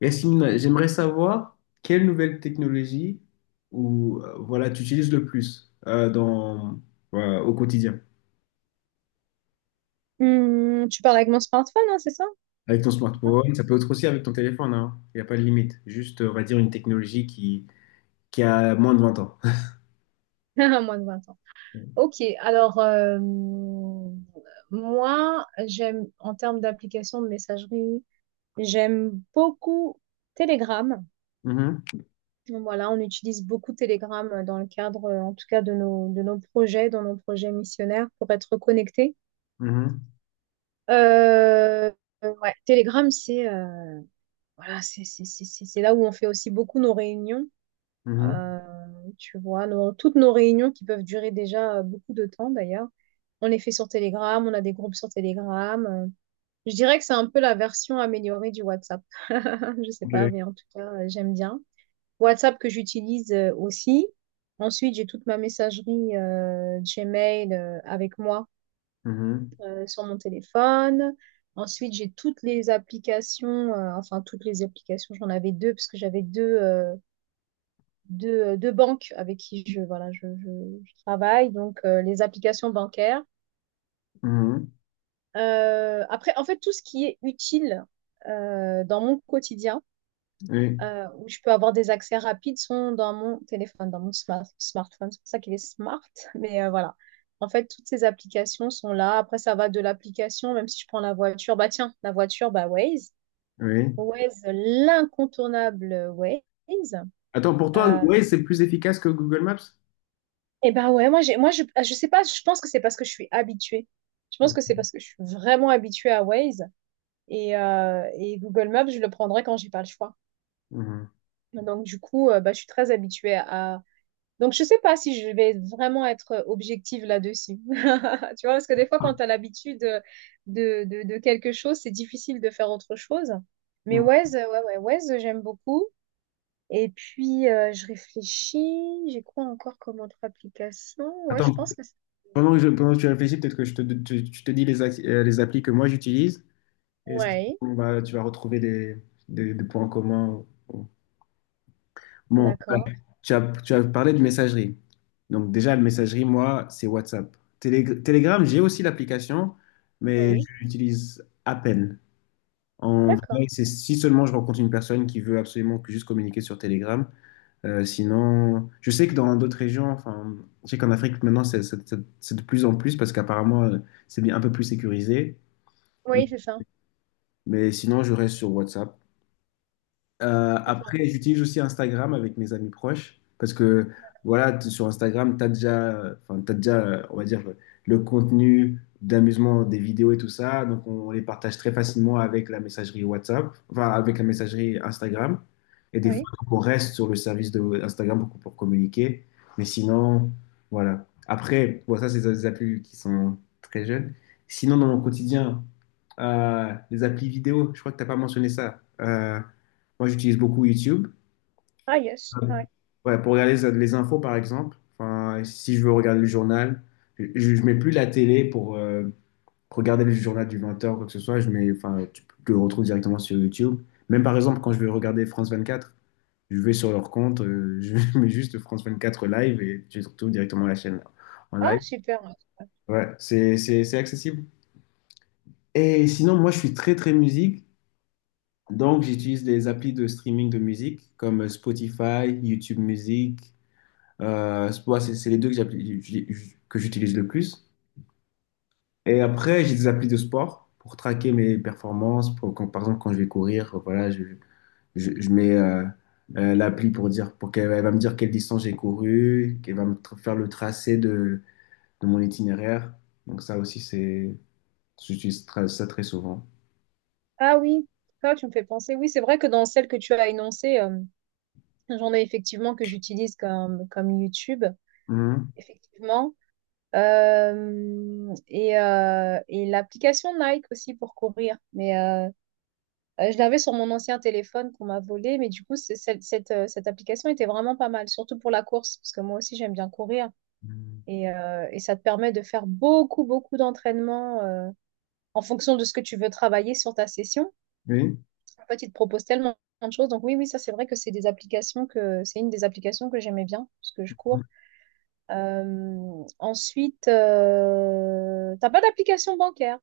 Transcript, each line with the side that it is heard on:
left: Yacine, j'aimerais savoir quelle nouvelle technologie ou tu utilises le plus dans, voilà, au quotidien.
right: Hmm, tu parles avec mon smartphone, hein, c'est ça?
left: Avec ton smartphone, ça peut être aussi avec ton téléphone, hein. Il n'y a pas de limite. Juste, on va dire, une technologie qui a moins de 20 ans.
right: À moins de 20 ans. Ok, alors moi, j'aime, en termes d'application de messagerie, j'aime beaucoup Telegram.
left: Mhm,
right: Voilà, on utilise beaucoup Telegram dans le cadre, en tout cas, de nos projets, dans nos projets missionnaires pour être connectés.
left: mhm,
right: Euh, ouais, Telegram, c'est voilà, c'est là où on fait aussi beaucoup nos réunions.
left: mhm.
right: Euh, Tu vois, toutes nos réunions qui peuvent durer déjà beaucoup de temps d'ailleurs, on les fait sur Telegram, on a des groupes sur Telegram. Je dirais que c'est un peu la version améliorée du WhatsApp. Je sais pas,
left: Ok.
right: mais en tout cas, j'aime bien. WhatsApp que j'utilise aussi. Ensuite, j'ai toute ma messagerie Gmail avec moi
left: Mhm,
right: sur mon téléphone. Ensuite, j'ai toutes les applications, enfin toutes les applications, j'en avais deux parce que j'avais deux. De banques avec qui je, voilà, je travaille, donc les applications bancaires.
left: mhm.
right: Après, en fait, tout ce qui est utile dans mon quotidien,
left: Oui,
right: où je peux avoir des accès rapides, sont dans mon téléphone, dans mon smartphone. C'est pour ça qu'il est smart, mais voilà. En fait, toutes ces applications sont là. Après, ça va de l'application, même si je prends la voiture. Bah tiens, la voiture, bah Waze.
left: oui.
right: Waze, l'incontournable Waze.
left: Attends, pour toi,
right: Euh,
left: ouais, c'est plus efficace que Google Maps?
right: Et ben ouais, moi je sais pas, je pense que c'est parce que je suis habituée. Je pense que c'est parce que je suis vraiment habituée à Waze et Google Maps, je le prendrai quand j'ai pas le choix.
left: Mhm.
right: Donc du coup, bah, je suis très habituée à Donc je sais pas si je vais vraiment être objective là-dessus. Tu vois, parce que des fois quand tu as l'habitude de quelque chose, c'est difficile de faire autre chose. Mais
left: Mhm.
right: Waze, ouais ouais, Waze, j'aime beaucoup. Et puis je réfléchis, j'ai quoi encore comme autre application? Ouais, je
left: Attends,
right: pense que c'est.
left: pendant que tu réfléchis, peut-être que je tu te dis les applis que moi j'utilise. Et c'est
right: Ouais,
left: surtout, bah, tu vas retrouver des points communs. Bon, voilà.
right: d'accord,
left: Tu as parlé de messagerie. Donc déjà, la messagerie, moi, c'est WhatsApp. Telegram, j'ai aussi l'application, mais je
right: oui,
left: l'utilise à peine. En vrai,
right: d'accord.
left: c'est si seulement je rencontre une personne qui veut absolument que juste communiquer sur Telegram. Sinon, je sais que dans d'autres régions, enfin, je sais qu'en Afrique maintenant, c'est de plus en plus parce qu'apparemment, c'est bien un peu plus sécurisé.
right: Oui,
left: Mais sinon, je reste sur WhatsApp.
right: c'est ça,
left: Après, j'utilise aussi Instagram avec mes amis proches parce que voilà, sur Instagram, tu as déjà, enfin, t'as déjà, on va dire, le contenu d'amusement des vidéos et tout ça. Donc, on les partage très facilement avec la messagerie WhatsApp, enfin, avec la messagerie Instagram. Et des fois,
right: oui.
left: donc, on reste sur le service de Instagram pour communiquer. Mais sinon, voilà. Après, bon, ça, c'est des applis qui sont très jeunes. Sinon, dans mon quotidien, les applis vidéo, je crois que tu n'as pas mentionné ça. Moi, j'utilise beaucoup YouTube.
right: Ah, yes, ouais.
left: Ouais, pour regarder les infos, par exemple. Enfin, si je veux regarder le journal, je, je mets plus la télé pour regarder le journal du 20 heures ou quoi que ce soit. Je mets, enfin, tu le retrouves directement sur YouTube. Même par exemple, quand je veux regarder France 24, je vais sur leur compte, je mets juste France 24 live et je retrouve directement la chaîne en
right: Ah,
left: live.
right: super, ouais, super.
left: Ouais, c'est accessible. Et sinon, moi, je suis très, très musique. Donc, j'utilise des applis de streaming de musique comme Spotify, YouTube Music. C'est les deux que que j'utilise le plus. Et après, j'ai des applis de sport pour traquer mes performances. Par exemple, quand je vais courir, voilà, je mets l'appli pour dire, pour qu'elle elle va me dire quelle distance j'ai couru, qu'elle va faire le tracé de mon itinéraire. Donc ça aussi, c'est, j'utilise ça très souvent.
right: Ah oui, ah, tu me fais penser. Oui, c'est vrai que dans celle que tu as énoncée, j'en ai effectivement que j'utilise comme YouTube,
left: Mhm.
right: effectivement. Et l'application Nike aussi pour courir. Mais je l'avais sur mon ancien téléphone qu'on m'a volé, mais du coup, cette application était vraiment pas mal, surtout pour la course, parce que moi aussi, j'aime bien courir.
left: Mhm.
right: Et ça te permet de faire beaucoup, beaucoup d'entraînements en fonction de ce que tu veux travailler sur ta session.
left: Oui.
right: En fait, il te propose tellement de choses. Donc oui, oui, ça c'est vrai que c'est des applications que c'est une des applications que j'aimais bien parce que je cours. Ensuite, t'as pas d'application bancaire,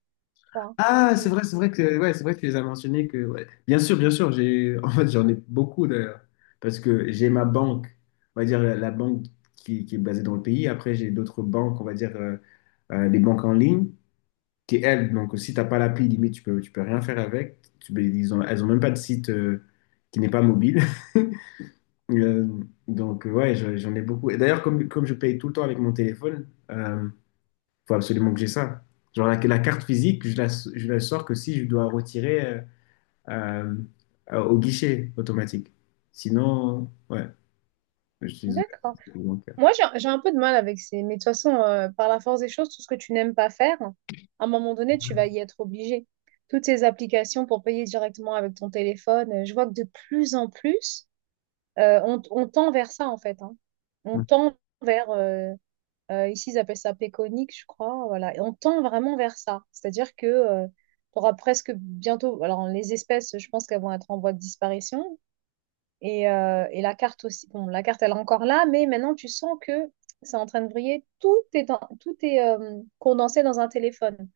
right: toi?
left: Ah, c'est
right: Oui.
left: vrai, c'est vrai que tu les as mentionnés que ouais. Bien sûr, j'ai en fait j'en ai beaucoup d'ailleurs parce que j'ai ma banque, on va dire la banque qui est basée dans le pays. Après j'ai d'autres banques, on va dire des banques en ligne qui elles donc si t'as pas l'appli limite tu peux rien faire avec. Elles ont même pas de site qui n'est pas mobile. Euh, donc ouais, j'en ai beaucoup. Et d'ailleurs comme je paye tout le temps avec mon téléphone. Faut absolument que j'ai ça. Genre la carte physique, je la sors que si je dois retirer euh, au guichet automatique. Sinon, ouais, je suis
right: D'accord.
left: bancaire.
right: Moi, j'ai un peu de mal avec ces. Mais de toute façon, par la force des choses, tout ce que tu n'aimes pas faire, à un moment donné, tu vas y être obligé. Toutes ces applications pour payer directement avec ton téléphone, je vois que de plus en plus, on tend vers ça, en fait, hein. On
left: Mm,
right: tend vers. Ici, ils appellent ça péconique, je crois. Voilà. Et on tend vraiment vers ça. C'est-à-dire que tu auras presque bientôt, alors les espèces, je pense qu'elles vont être en voie de disparition, et la carte aussi, bon, la carte, elle est encore là, mais maintenant, tu sens que c'est en train de briller. Tout est condensé dans un téléphone.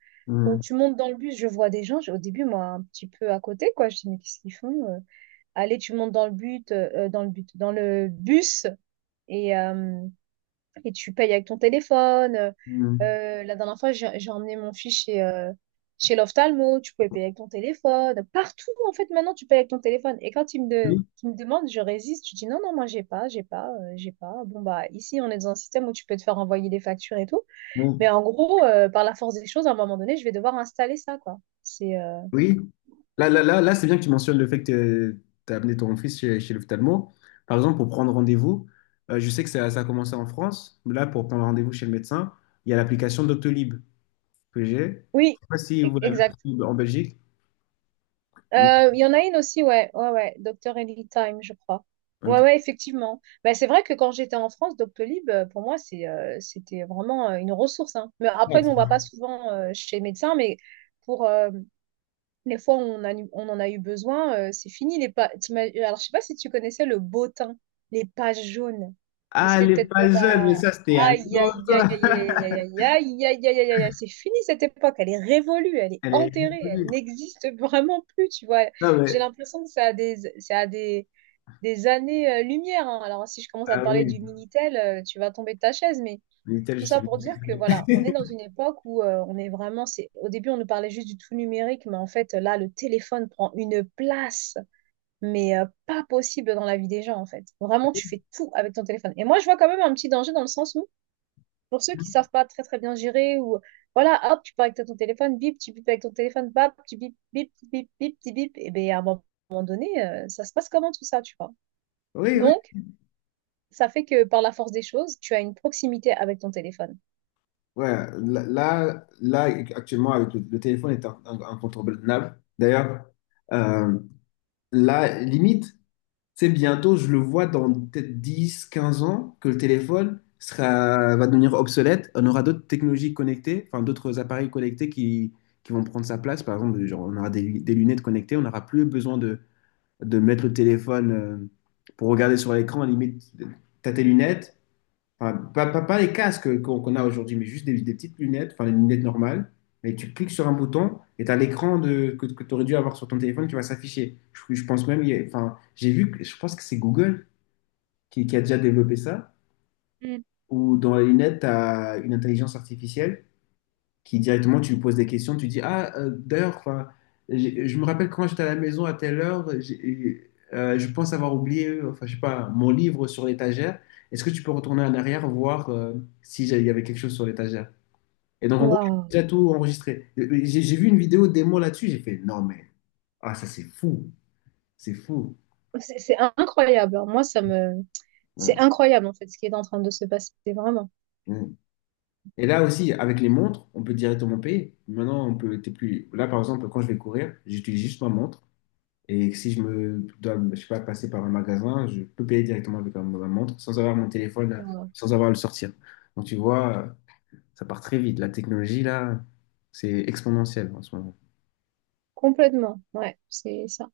right: Donc, tu montes dans le bus, je vois des gens, au début, moi, un petit peu à côté, quoi. Je dis, mais qu'est-ce qu'ils font? Allez, tu montes dans le bus, et, euh, et tu payes avec ton téléphone. Euh,
left: mm, mm.
right: euh, la dernière fois, j'ai emmené mon fils chez, chez l'ophtalmo, tu pouvais payer avec ton téléphone. Partout, en fait, maintenant, tu payes avec ton téléphone. Et quand
left: Oui,
right: il me demande, je résiste, je dis non, non, moi, j'ai pas, j'ai pas, j'ai pas. Bon, bah, ici, on est dans un système où tu peux te faire envoyer des factures et tout. Mais
left: oui.
right: en gros, par la force des choses, à un moment donné, je vais devoir installer ça, quoi. C'est.
left: Oui. Là, c'est bien que tu mentionnes le fait que tu as amené ton fils chez, chez l'ophtalmo. Par exemple, pour prendre rendez-vous, je sais que ça a commencé en France. Là, pour prendre rendez-vous chez le médecin, il y a l'application Doctolib que j'ai. Je
right: Oui,
left: sais pas si vous l'avez
right: exact.
left: aussi en Belgique. Mm,
right: Il y en a une aussi, ouais, ouais, ouais, docteur Ellie Time, je crois. Ouais,
left: ok.
right: ouais, effectivement. Bah, c'est vrai que quand j'étais en France, Doctolib, pour moi, c'était vraiment une ressource, hein. Mais après, nous, on va pas
left: Ouais,
right: souvent chez les médecins, mais pour, les fois où on en a eu besoin, c'est fini. Alors, je sais pas si tu connaissais le bottin, les pages jaunes. Vous
left: ah, elle
right: savez
left: est
right: peut-être pas
left: pas jeune, mais
right: ta.
left: ça, c'était à
right: Aïe, aïe, aïe, aïe,
left: l'autre.
right: aïe, aïe, aïe, aïe, aïe, aïe, aïe, aïe, aïe, c'est fini cette époque. Elle est révolue, elle est
left: Elle est
right: enterrée, elle
left: reconnue.
right: n'existe vraiment plus, tu vois.
left: Non,
right: J'ai
left: mais,
right: l'impression que ça a des années-lumière. Alors, si je commence à te
left: ah
right: parler
left: oui,
right: du Minitel, tu vas tomber de ta chaise, mais
left: Minitel,
right: tout
left: je sais
right: ça
left: même
right: pour
left: ce que
right: dire que voilà, on est
left: c'est.
right: dans une époque où on est vraiment, c'est au début on nous parlait juste du tout numérique, mais en fait là le téléphone prend une place, mais pas possible dans la vie des gens en fait. Vraiment tu fais tout avec ton téléphone. Et moi je vois quand même un petit danger dans le sens où pour ceux qui savent pas très très bien gérer ou voilà hop tu parles avec ton téléphone, bip tu bip avec ton téléphone, bap tu bip bip bip bip bip, bip et bien à un moment donné ça se passe comment tout ça tu vois.
left: Oui, oui.
right: Donc ça fait que par la force des choses, tu as une proximité avec ton téléphone.
left: Ouais, là, actuellement, avec le téléphone est incontournable. D'ailleurs, euh, là, limite, c'est bientôt, je le vois dans peut-être 10, 15 ans, que le téléphone sera, va devenir obsolète. On aura d'autres technologies connectées, enfin, d'autres appareils connectés qui vont prendre sa place. Par exemple, genre, on aura des lunettes connectées, on n'aura plus besoin de mettre le téléphone pour regarder sur l'écran, à la limite, t'as tes lunettes, enfin, pas les casques qu'on a aujourd'hui, mais juste des petites lunettes, enfin les lunettes normales, et tu cliques sur un bouton et t'as l'écran que tu aurais dû avoir sur ton téléphone qui va s'afficher. Je pense même, il y a- enfin, j'ai vu, que- je pense que c'est Google qui a déjà développé ça,
right: Mm.
left: où dans les lunettes, t'as une intelligence artificielle qui directement, tu lui poses des questions, tu dis, ah, je me rappelle quand j'étais à la maison à telle heure, je pense avoir oublié, enfin, je sais pas, mon livre sur l'étagère. Est-ce que tu peux retourner en arrière, voir si il y avait quelque chose sur l'étagère? Et donc, en gros, j'ai
right: Waouh.
left: déjà tout enregistré. J'ai vu une vidéo démo là-dessus, j'ai fait, non, mais, ah, ça, c'est fou, c'est fou.
right: C'est incroyable, hein. Moi, ça me.
left: Ouais.
right: C'est incroyable, en fait, ce qui est en train de se passer, vraiment.
left: Ouais. Et là aussi, avec les montres, on peut directement payer. Maintenant, on peut, t'es plus. Là, par exemple, quand je vais courir, j'utilise juste ma montre. Et si je me dois, je sais pas, passer par un magasin, je peux payer directement avec ma montre sans avoir mon téléphone,
right: Euh,
left: sans avoir à le sortir. Donc tu vois, ça part très vite. La technologie, là, c'est exponentiel en ce moment.
right: complètement. Ouais, c'est